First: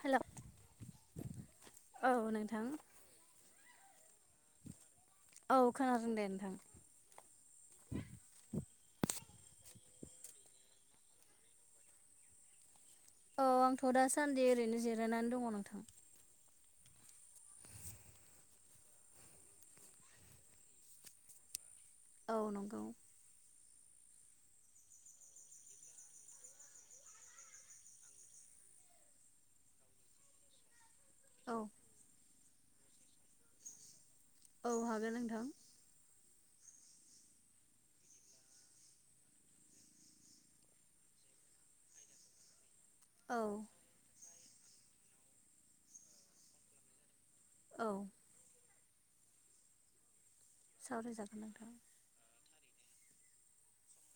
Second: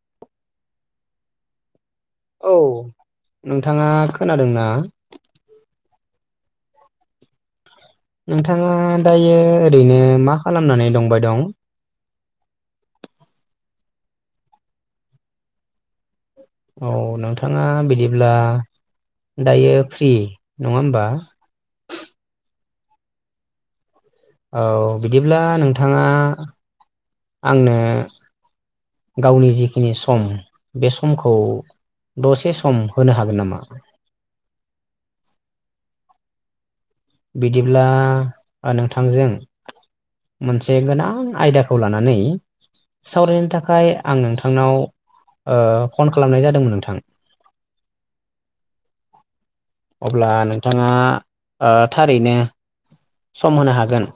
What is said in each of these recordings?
हेल' औ नोंथां नोंथाङा खोनादों ना औ खोनादों दे नोंथां नोंथाङा दायो ओरैनो मा खालामनानै दंबाय दं औ आंथ' दासान्दि ओरैनो जिरायनानै दङ नोंथां औ नोंथाङा बिदिब्ला दायो फ्रि नङा होमबा औ नंगौ औ बिदिब्ला नोंथाङा आंनो गावनि जिखिनि सम बे सम खौ औ दसे सम होनो हागोन नामा औ हागोन नोंथां बिदिब्ला नोंथांजों मोनसे गोनां आयदाखौ लानानै औ सावरायनो थाखाय आं नोंथांनाव फन खालामनाय जादोंमोन नोंथां औ अब्ला नोंथाङा सावरायजागोन नोंथां थारैनो सम होनो हागोन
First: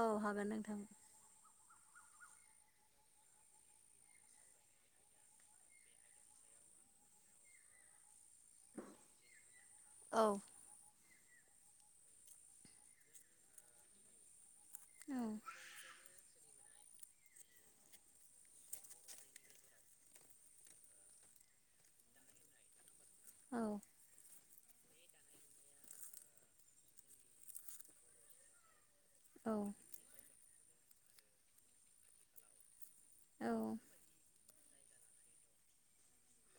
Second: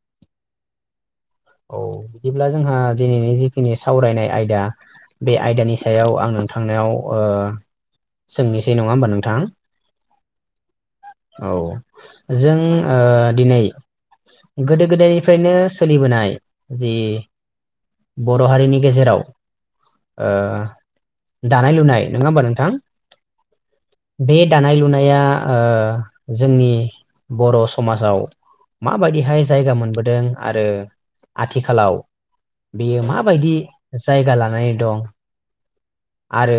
औ हागोन नोंथां औ बिदिब्ला जोंहा दिनैनि जिखिनि सावरायनाय आयदा बे आयदानि सायाव आं नोंथांनायाव सोंनोसै नङा होमबा नोंथां औ औ जों दिनै गोदो औ गोदायनिफ्रायनो सोलिबोनाय जि बर' हारिनि गेजेराव दानाय लुनाय नङा होमबा नोंथां औ बे दानाय लुनाया ओ जोंनि बर' समाजाव माबायदिहाय औ जायगा मोनबोदों आरो आथिखालाव बेयो माबायदि औ जायगा लानानै दं आरो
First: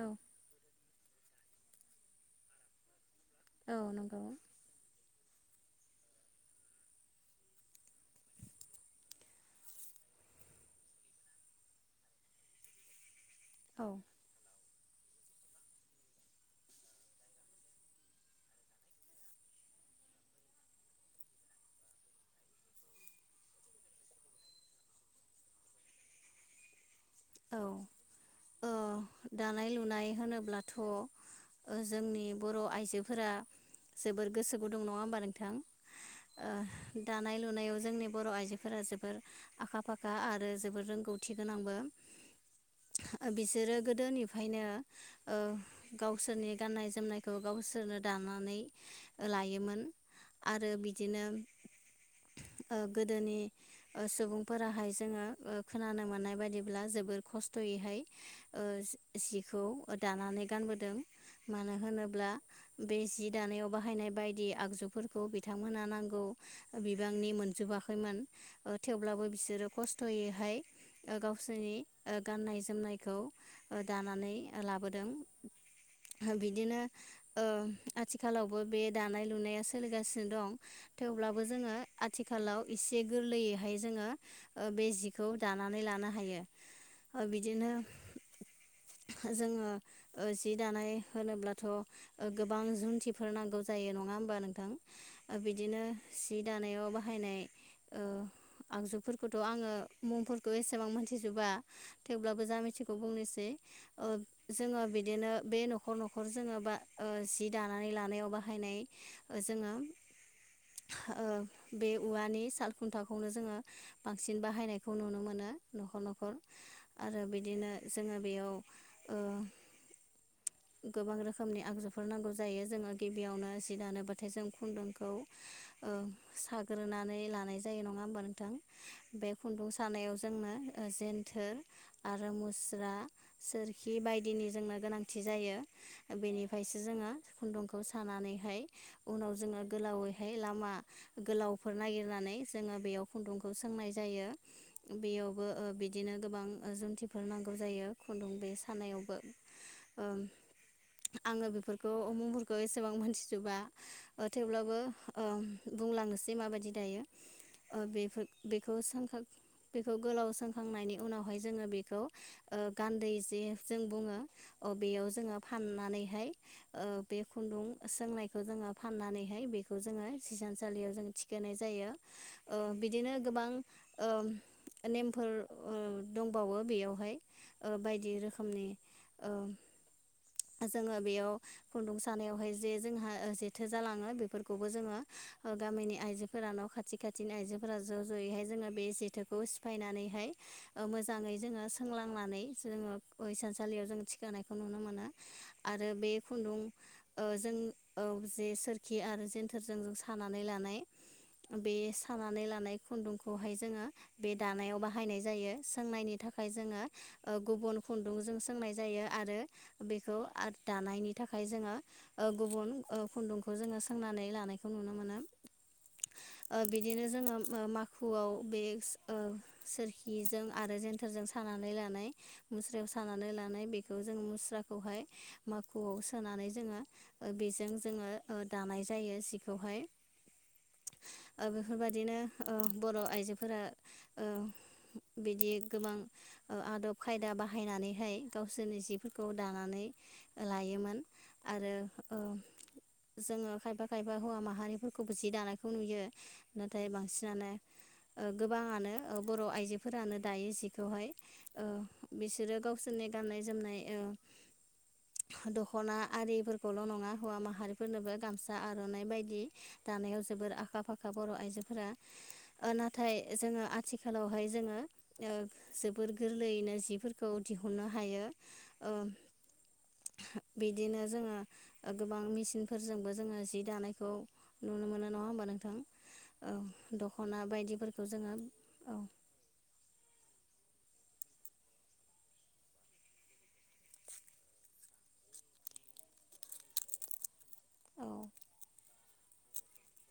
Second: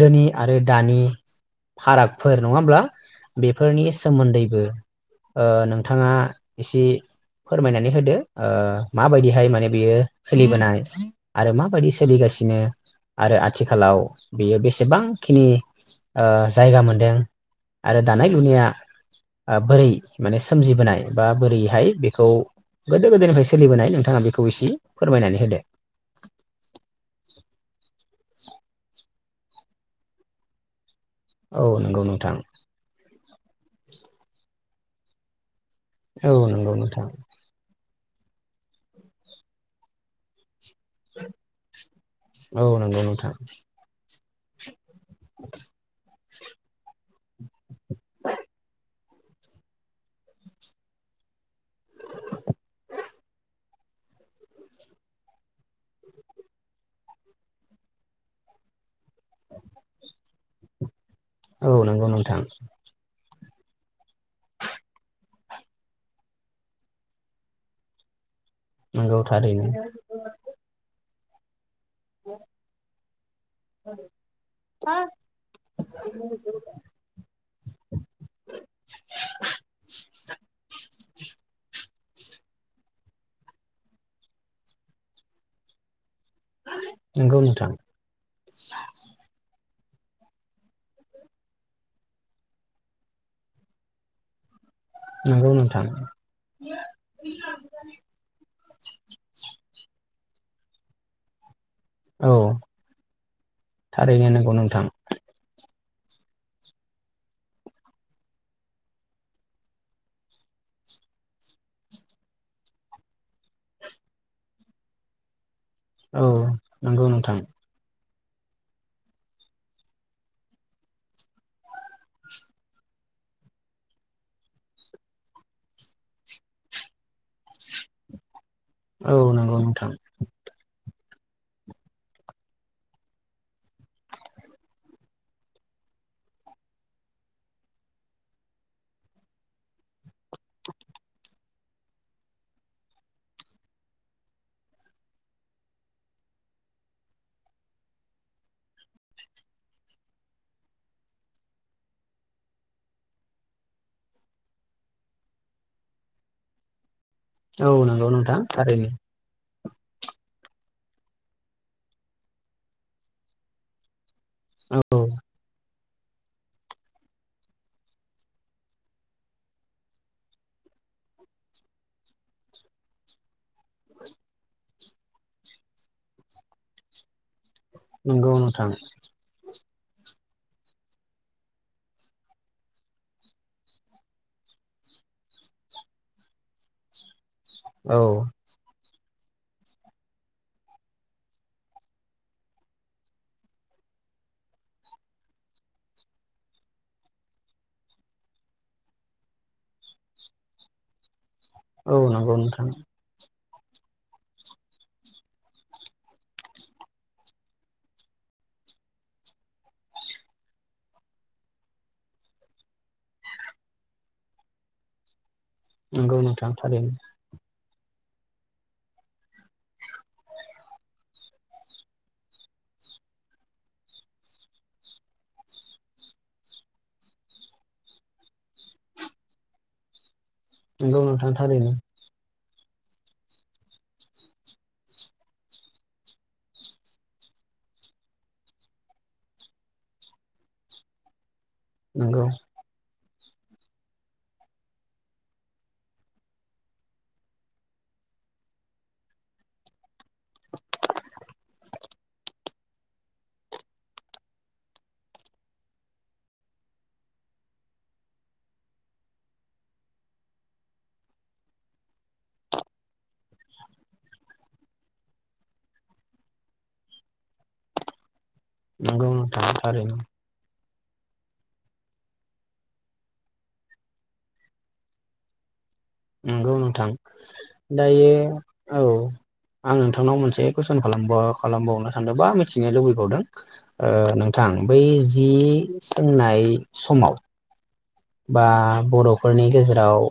औ आरो दानि फारागफोर नङा होमब्ला औ बेफोरनि नंगौ सोमोन्दैबो ओ नोंथाङा एसे फोरमायनानै होदो ओ माबायदिहाय माने बेयो सोलिबोनाय आरो माबायदि सोलिगा सिनो आरो औ आथिखालाव बेयो बेसे एसेबांखिनि ओ जायगा मोनदों आरो दानाय लुनाया बोरै माने सोमजिबोनाय बा बोरैहाय बेखौ गोदो गोदोनिफ्राय सोलिबोनाय नोंथाङा बेखौ एसे फोरमायनानै होदो। औ ओ दानाय लुनाय होनोब्लाथ' औ नंगौ जोंनि नोंथां बर' आइजोफोरा जोबोर गोसो गुदुं नङा होमबा नोंथां औ ओ नंगौ नोंथां दानाय लुनायाव जोंनि बर' आइजोफोरा जोबोर आखा-फाखा आरो जोबोर रोंगौथि गोनांबो। औ नंगौ नोंथां। बिसोरो गोदोनिफ्रायनो ओ गाव गावसोरनि गाननाय जोमनायखौ गावसोरनो दानानै लायोमोन। आरो बिदिनो ओ गोदोनि ओ सुबुंफोराहाय जोङो ओ खोनानो मोननाय बायदि ब्ला जोबोर खस्थ'यैहाय ओ सिखौ दानानै गानबोदों। औ मानो नंगौ होनोब्ला नोंथां बे जि दानायाव बाहायनाय बायदि आगजुफोरखौ बिथांमोनहा नांगौ बिबांनि मोनजोबाखैमोन। ओ नंगौ थेवब्लाबो थारैनो बिसोरो खस्थ'यैहाय ओ गावसोरनि ओ गाननाय जोमनायखौ दानानै लाबोदों। बिदिनो ओ आथिखालावबो बे दानाय लुनाया सोलिगासिनो दं। थेवब्लाबो जोङो आथिखालाव एसे गोरलैयैहाय जोङो ओ बे जिखौ दानानै लानो हा ओ नंगौ बिदिनो नोंथां जोङो ओ जि दानाय होनोब्लाथ' गोबां जुन्थिफोर नांगौ जायो नङा होमबा नोंथां। ओ नंगौ बिदिनो नोंथां सि दानायाव बाहायनाय ओ आगजुफोरखौथ' आङो मुंफोरखौ एसेबां मोनथिजोबा। औ थेवब्लाबो जा मिथिगौ बुंनोसै ओ थारैनो नंगौ जोङो नोंथां बिदिनो बे न' खर न'खर जोङो बा जि दानानै लानायाव बाहायनाय ओ जोङो ओ बे उवानि सालखुन्थाखौनो जोङो बांसिन बाहायनायखौ नुनो मोनो। औ न'खर-न'खर नंगौ आरो नोंथां बिदिनो जोङो बेयाव ओ गोबां रोखोमनि आगजुफोर नांगौ जायो जोङो गिबियावनो सि दानोबाथाय जों खुन्दुंखौ ओ साग्रोनानै लानाय जायो नङा होमबा नोंथां औ बे नंगौ खुन्दुं नोंथां सानायाव जोंनो जेेनथोर आरो मुस्रा सोरखि बायदिनि जोंनो गोनांथि जायो। बेनिफ्रायसो जोङो खुन्दुंखौ सानानैहाय उनाव जोङो गोलावैहाय लामा गोलावफोर नागिरनानै जोङो बेयाव खुन्दुंखौ सोंनाय जायो बेयाव बो ओ बिदिनो गोबां जुमथिफोर नांगौ जायो खुन्दुं बे सानायावबो। ओं आङो बेफोरखौ उ मुंफोरखौ एसेबां मोनथिजोबा ओ थेवब्लाबो ओ बुंलांनोसै माबायदि दायो औ ओ नंगौ बेफोर नोंथां बेखौ थारैनो। सोंखां बेखौ गोलाव सोंखांनायनि उनावहाय जोङो बेखौ ओ गान्दै जे जों बुङो। अ औ बेयाव जोङो फान नानैहाय ओ बे खुन्दुं सोंनायखौ जोङो फनानैहाय बेखौ जोङो हिसानसालि याव जों थिखोनाय जायो ओ बिदिनो गोबां ओ नेमफोर ओ दंबावो बेयावहाय। ओ बायदि नंगौ रोखोमनि नोंथां ओ जोङो बेयाव खुन्दुं सानायावहाय जे जोंहा जेथो जालाङो बेफोरखौबो जोङो गामिनि आइजोफोरा न' खाथि खाथिनि आइजोफोरा औ ज' ज'यैहाय जोङो बे थोखौ सिफायनानैहाय ओ मोजाङै जोङो सोंलांनानै जोङो ओ सानसालियाव जों थिखांनायखौ नुनो मोनो। आरो बे खुन्दुं ओ जों जे सोरखि आरो जेन्थोरजों [unintelligible] नानै लानाय बे औ नंगौ सानानै नोंथां लानाय खुन्दुं जो बे दानायाव बाहनाय ज सोंनायनि थाखाय जो गुब खु ज जों सोंनाय जायो आरो बेखौ दानायनि थाखाय जोङो गुबुन खुन्दुंखौ जोङो सोंनानै लानायखौ नुो नुनो मोना नंगौ नोंथां थारैनो माखुआव बे सोरखिजों आरो जन्थोरजों सानानै लानाय मुस्रायाव सानानै लानाय बेखौ जों मुस्रा खौहाय मोाखुआव सोनानै जोङो बेजों जोङो दानाय जायो जिखौहाय नोंगौ नोंथां ओ थारैनो बेफोरबादिनो बर' आइजोफोरा बिदि गोबां आदब खायदा बाहायनानैहाय गावसोरनि जिफोरखौ दानानै लायोमोन आरो नंगौ जोङो खायफा खायफा हौवा माहारिफोरखौबो जि दानायखौ नुयो नाथाय बांसिनानो ओ गोबाङानो बर' आइजोफोरानो दायो जिखौहाय ओ बिसोरो गावसोरनि गाननाय जोमनाय दख'ना आरिफोरखौल' नङा हौवा माहारिफोरनोबो गामसा आर'नाइ बायदि दानाय याव जोबोर आखा फाखा बर' आइजोफोरा नाथाय जोङो आथिखालावहाय जोङो जोबोर गोरलैयैनो जिफोरखौ दिहुननो हायो ओ नंगौ नोंथां थारैनो बिदिनो जोङो गोबां मेसिनफोरजोंबो जोङो जि दानायखौ नुनो मोनो नङा होमबा नोंथां नंगौ नोंथां औ दख'ना बायदिफोरखौ दायो जोङो औ आं नोंथांनाव मोनसे कुइसन खालामबावनो सानदों बा मिथिनो लुबैबावदों नोंथां बै जि सोंनाय समाव औ बा बर'फोरनि गेजेराव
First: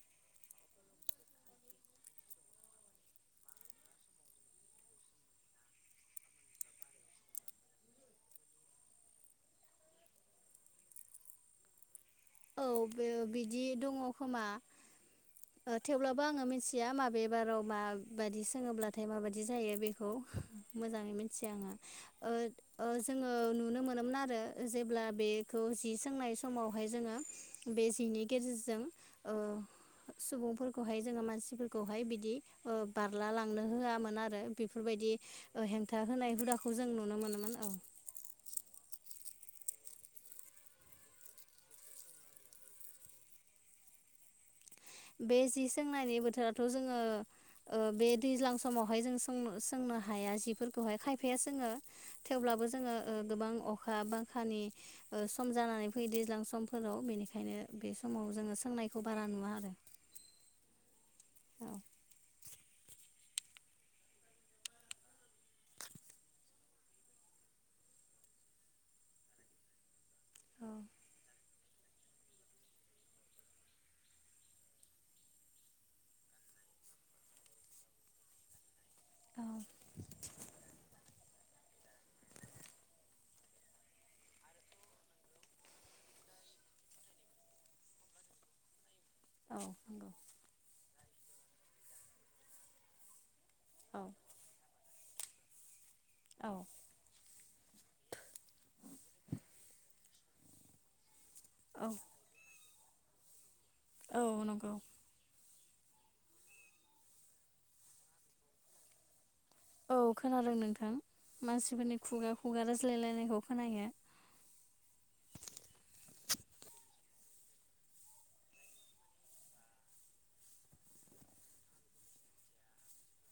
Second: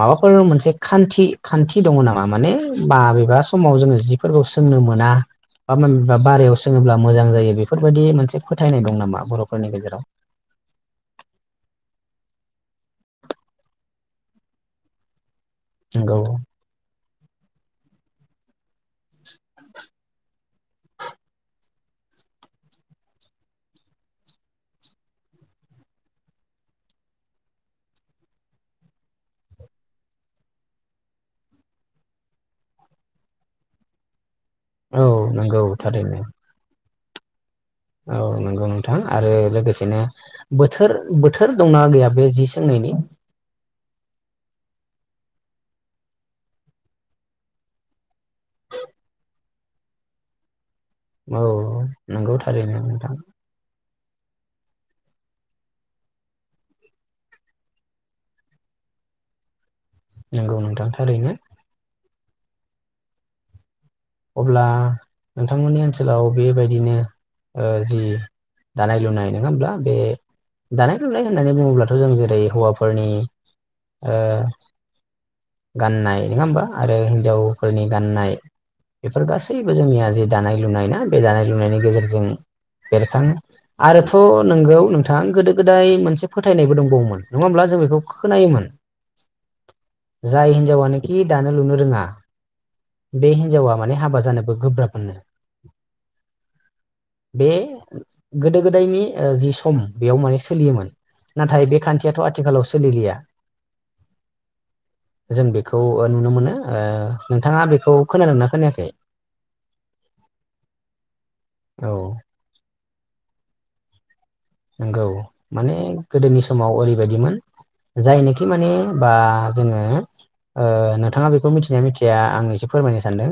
माबाफोर मोनसे खान्थि खान्थि दङ नामा माने बाबेबा समाव जोङो जिफोर सोंनो मोना बा मनबा बारायाव सोङोब्ला मोजां जायो बेफोरबायदि मोनसे फोथायनाय दं नामा बर'फोरनि गेजेराव [unintelligible] [inaudible] औ बे बिदि दङ खोमा नंगौ थेवब्लाबो आङो मिथिया माबेबाराव माबायदि सोङोब्ला नाथाय माबायदि जायो बेखौ मोजाङै मिथिया आङो जोङो नुनो मोनोमोन आरो जेब्ला बेखौ जि सोंनाय समावहाय जोङो बे जिनि गेजेरजों सुबुंफोरखौहाय जोङो मानसिफोरखौहाय बिदि बारला लांनो होआमोन आरो औ बेफोरबायदि नंगौ हेंथा थारैनो होनाय हुदाखौ जों नुनो मोनोमोन औ औ नंगौ नोंथां आरो लोगोसेनो बोथोर बोथोर दंना गैया बे जि सोंनि [unintelligible] [inaudible] [unintelligible] [inaudible] बे जि सोंनायनि बोथोराथ' जोङो ओ बे दैज्लां समावहाय जों सोंनो हाया जिफोर दहाय खायफाया औ जोङो नंगौ थेवब्लाबो थारैनो जोङो नोंथां गोबां अखा बांखानि सम जानानै फैयो दैज्लां समफोराव बेनिखायनो बे समाव जोङो सोंनायखौ बारा नुवा आरो नंगौ नोंथां थारैनो औ अब्ला नोंथांमोननि ओनसोलाव बेबायदिनो जि दानाय लुनाय नङा हब्ला बे दानाय लुनाय होन होननानै बुङोब्लाथ' जों जेरै हौवाफोरनि गाननाय नङा होमबा आरो हिन्जावफोरनि गान्नाय बेफोर गासैबो औ जोंनिया जिे दानाय लुनाय ना बे दानाय लुनायनि गेजेरजों बेरखाङो आरोथ' नोंगौ नोंथां गोदो गोदाय मोनसे फोथायनायबो दंबावोमोन नङा होमब्ला जों बेखौ खोनायोमोन नंगौ जाय हिनजावानोखि दानो लुनो रोङा बे हि हिन्जावा माने औ हाबा जानोबो गोब्राब मोननो औ बे गोदो गोदायनि जि सम बेयाव माने सोलियोमोन नाथाय बे औ खान्थियाथ' आथिखालाव सोलिलिया औ नंगौ जों बेखौ नुनो मोनो ओ नोंथाङा बेखौ खोनादोंना खोनायाखै औ खोनादों नोंथां मानसिफोरनि औ खुगा खुगा रायज्लायलायनायखौ खोनायो [inaudible] नंगौ माने गोदोनि समाव ओरैबायदिमोन जायनोखि माने बा जोङो ओ नोंथाङा बेखौ मिथिनाया मिथिया आं एसे फोरमायनो सानदों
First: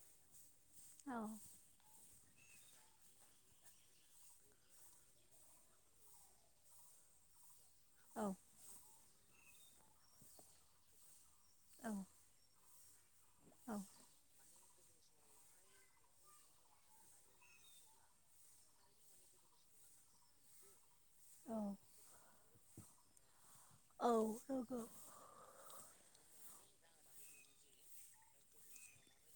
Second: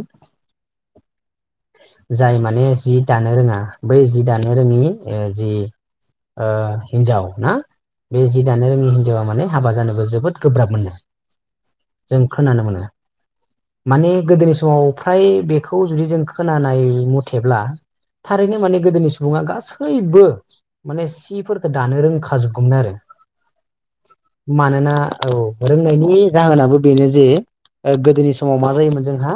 औ जाय माने जि दानो रोङा बै जि दानो रोङि ओ जि ओ हिन्जाव ना बे औ जि दानो रोंनि हिन्जावा माने हाबा जानोबो जोबोद गोब्राब मोनो औ जों खोनानो मोनो औ माने गोदोनि समाव फ्राय बेखौ जुदि जों खोनानाय मथेब्ला थारैनो माने गोदोनि सुबुङा गासैबो माने सिफोरखौ औ दानो रोंखाजोबगौमोन आरो औ नंगौ मानोना औ रोंनायनि जाहोनाबो बेनो जे गोदोनि समाव मा जायोमोन जोंहा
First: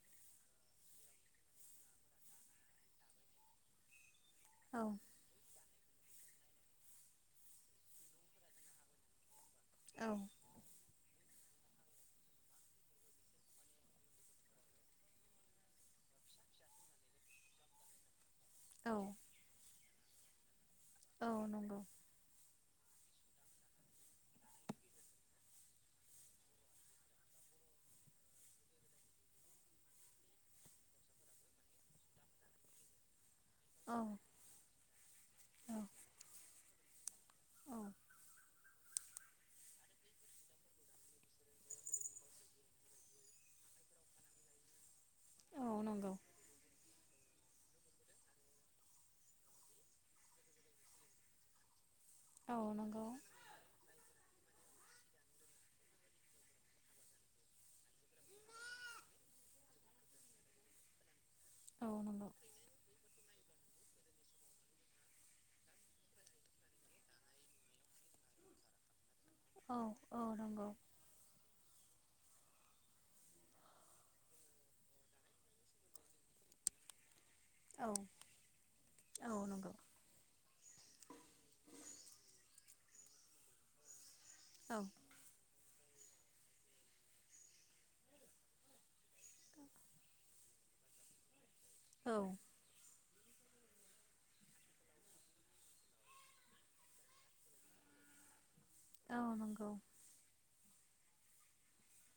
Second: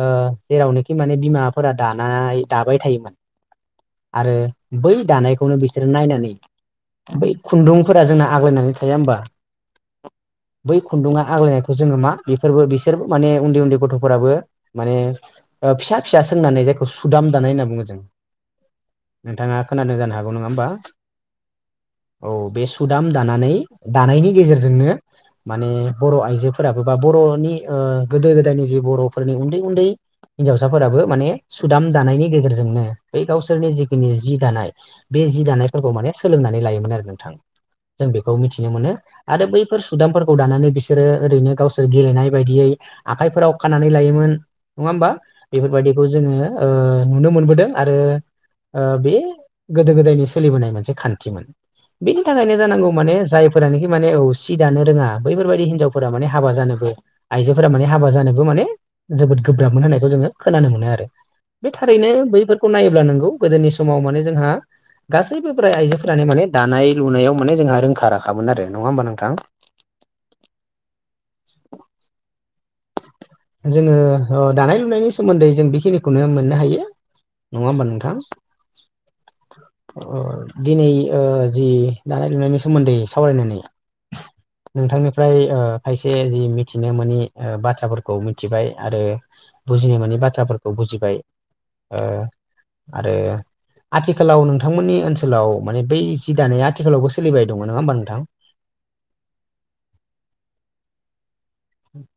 ओ जेरावनोखि माने बिमाफोरा दानाय दाबाय थायोमोन [inaudible] आरो औ बै दानायखौ बिसोर नायनानै बै खुन्दुंफोरा जोंना आग्लायनानै थाया होमबा बै खुन्दुङा आग्लायनायखौ जोङो मा बेफोरबो बिसोरबो माने उन्दै उन्दै गथ'फोराबो माने फिसा फिसा सोंनानै जायखौ सुदाम दानाय होनना बुङो जों औ नोंथाङा खोनादों जानो हागौ नङा होमबा औ नंगौ औ बे सुद दाम दानानै दानायनि गेजेरजोंनो माने बर' आइजोफोराबो बा बर'नि ओ गोदो गोदायनि जि बर'फोरनि उन्दै उन्दै हिन्जावसाफोराबो माने सुदाम जानायनि गेजेरजोंनो बै गावसोरनि औ जिखिनि जि दानाय बे जि औ माने सोलोंनानै लायोमोन आरो नोंथां औ जों बेखौ मिथिनो मोनो आरो बैफोर सुदामफोरखौ लानानै बिसोरो ओरैनो गावसोर गेलेनाय बायदियै आखाइफोराव खानानै लायोमोन नङा होमबा औ बेफोरबायदिखौ नंगौ जोङो ओ नुनो मोनबोदों आरो बे गोदो गोदायनि सोलिबोनाय मोनसे खान्थिमोन बेनि थाखायनो औ जानांगौ नंगौ माने जायफोरानोखि माने सि दानो रोङा बैफोरबायाददि हिनजावफोरा माने हाबा जानोबो आइजोफोरा माने हाबा जानोबो माने जोबोद गोब्राब मोन होननायखौ जोङो खोनानो मोनो आरो बे औ थारैनो नंगौ बैफोरखौ नायोब्ला नंगौ गोदोनि समाव माने जोंहा गासैबो ब्राय आइजोफोरानो माने दानाय लुनायाव माने जोंहा रोंखा राखामोन आरो नङा होमबा नोंथां औ औ नोंगौ जोङो अ दानाय लुनायनि सोमोन्दै जों बेखिनिखौनो मोननो हायो नङा होम्बा औ नोंथां औ नंगौ अ दिनै ओह जि दानाय लुनायनि सोमोन्दै सावरायनानै औ नोंथांनिफ्राय ओह खायसे जि मिथिनो मोनि ओह बाथ्राफोर खौ मिथिबाय आरो बुजिनो मोनै बाथ्राफोरखौ बुजिबाय औ ओह आरो आथिखालाव नोंथांमोननि ओनसोलाव माने बै जि दानाया आथिखालावबो सोलिबाय दं नङा होमबा नोंथां औ नंगौ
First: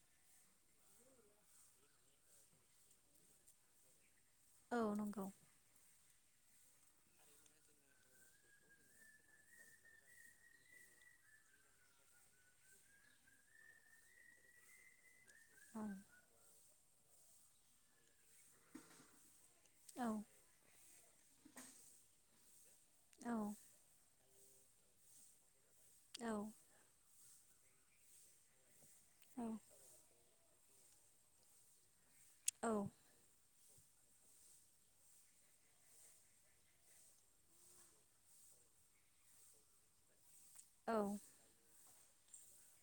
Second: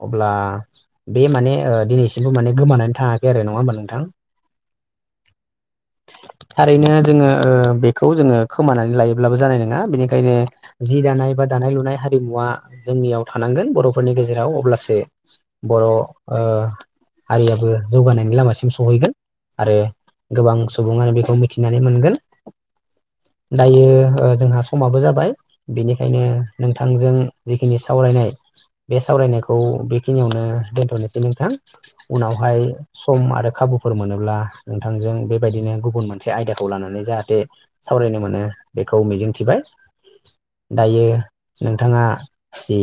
अब्ला बे माने ओह दिनैसिमबो माने गोमानानै थाङाखै आरो नङा होमबा नोंथां औ नंगौ थारैनो जोङो ओह बेखौ जोङो खोमानानै लायोब्लाबो जानाय नङा बेनिखायनो जि दाना एबा दानाय लुनाय हारिमुवा जोंनियाव थानांगोन बर'फोरनि गेजे राव अब्लासो औ बर' ओह हारियाबो जौगानायनि लामासिम सहैगोन आरो औ गोबां सुबुङानो बे मिथिनानै मोनगोन औ दायो ओह जोंहा समाबो जाबाय बेनिखायनो नोंथांजों जिखिनि सावरायनाय बे सावरायनायखौ बेखिनियावनो दोनथ'नोसै नोंथां उनावहाय सम आरो खाबु फोर मोनोब्ला नोंथांजों बेबायदिनो गुबुन मोनसे आयदाखौ लानानै जाहाथे सावरायनो मोनो बे खौ मिजिंथिबाय [inaudible] औ दायो नोंथाङा जि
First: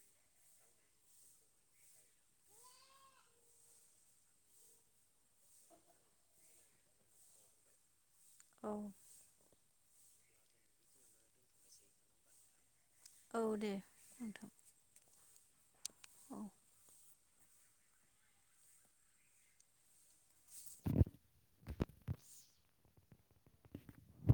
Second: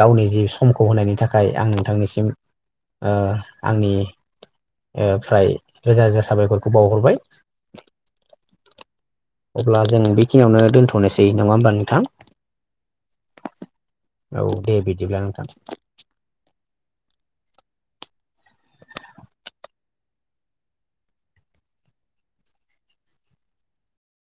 गावनि जि समखौ होनायनि थाखाय आं नोंथांनिसिम ओह आंनि ओह फ्राय रोजा रोजा साबायख'रखौ बावहरबाय [inaudible] अब्ला जों बेखिनियावनो दोनथ'नोसै नङा होमबा नोंथां औ दे औ नोंथां दे बिदिब्ला नोंथां औ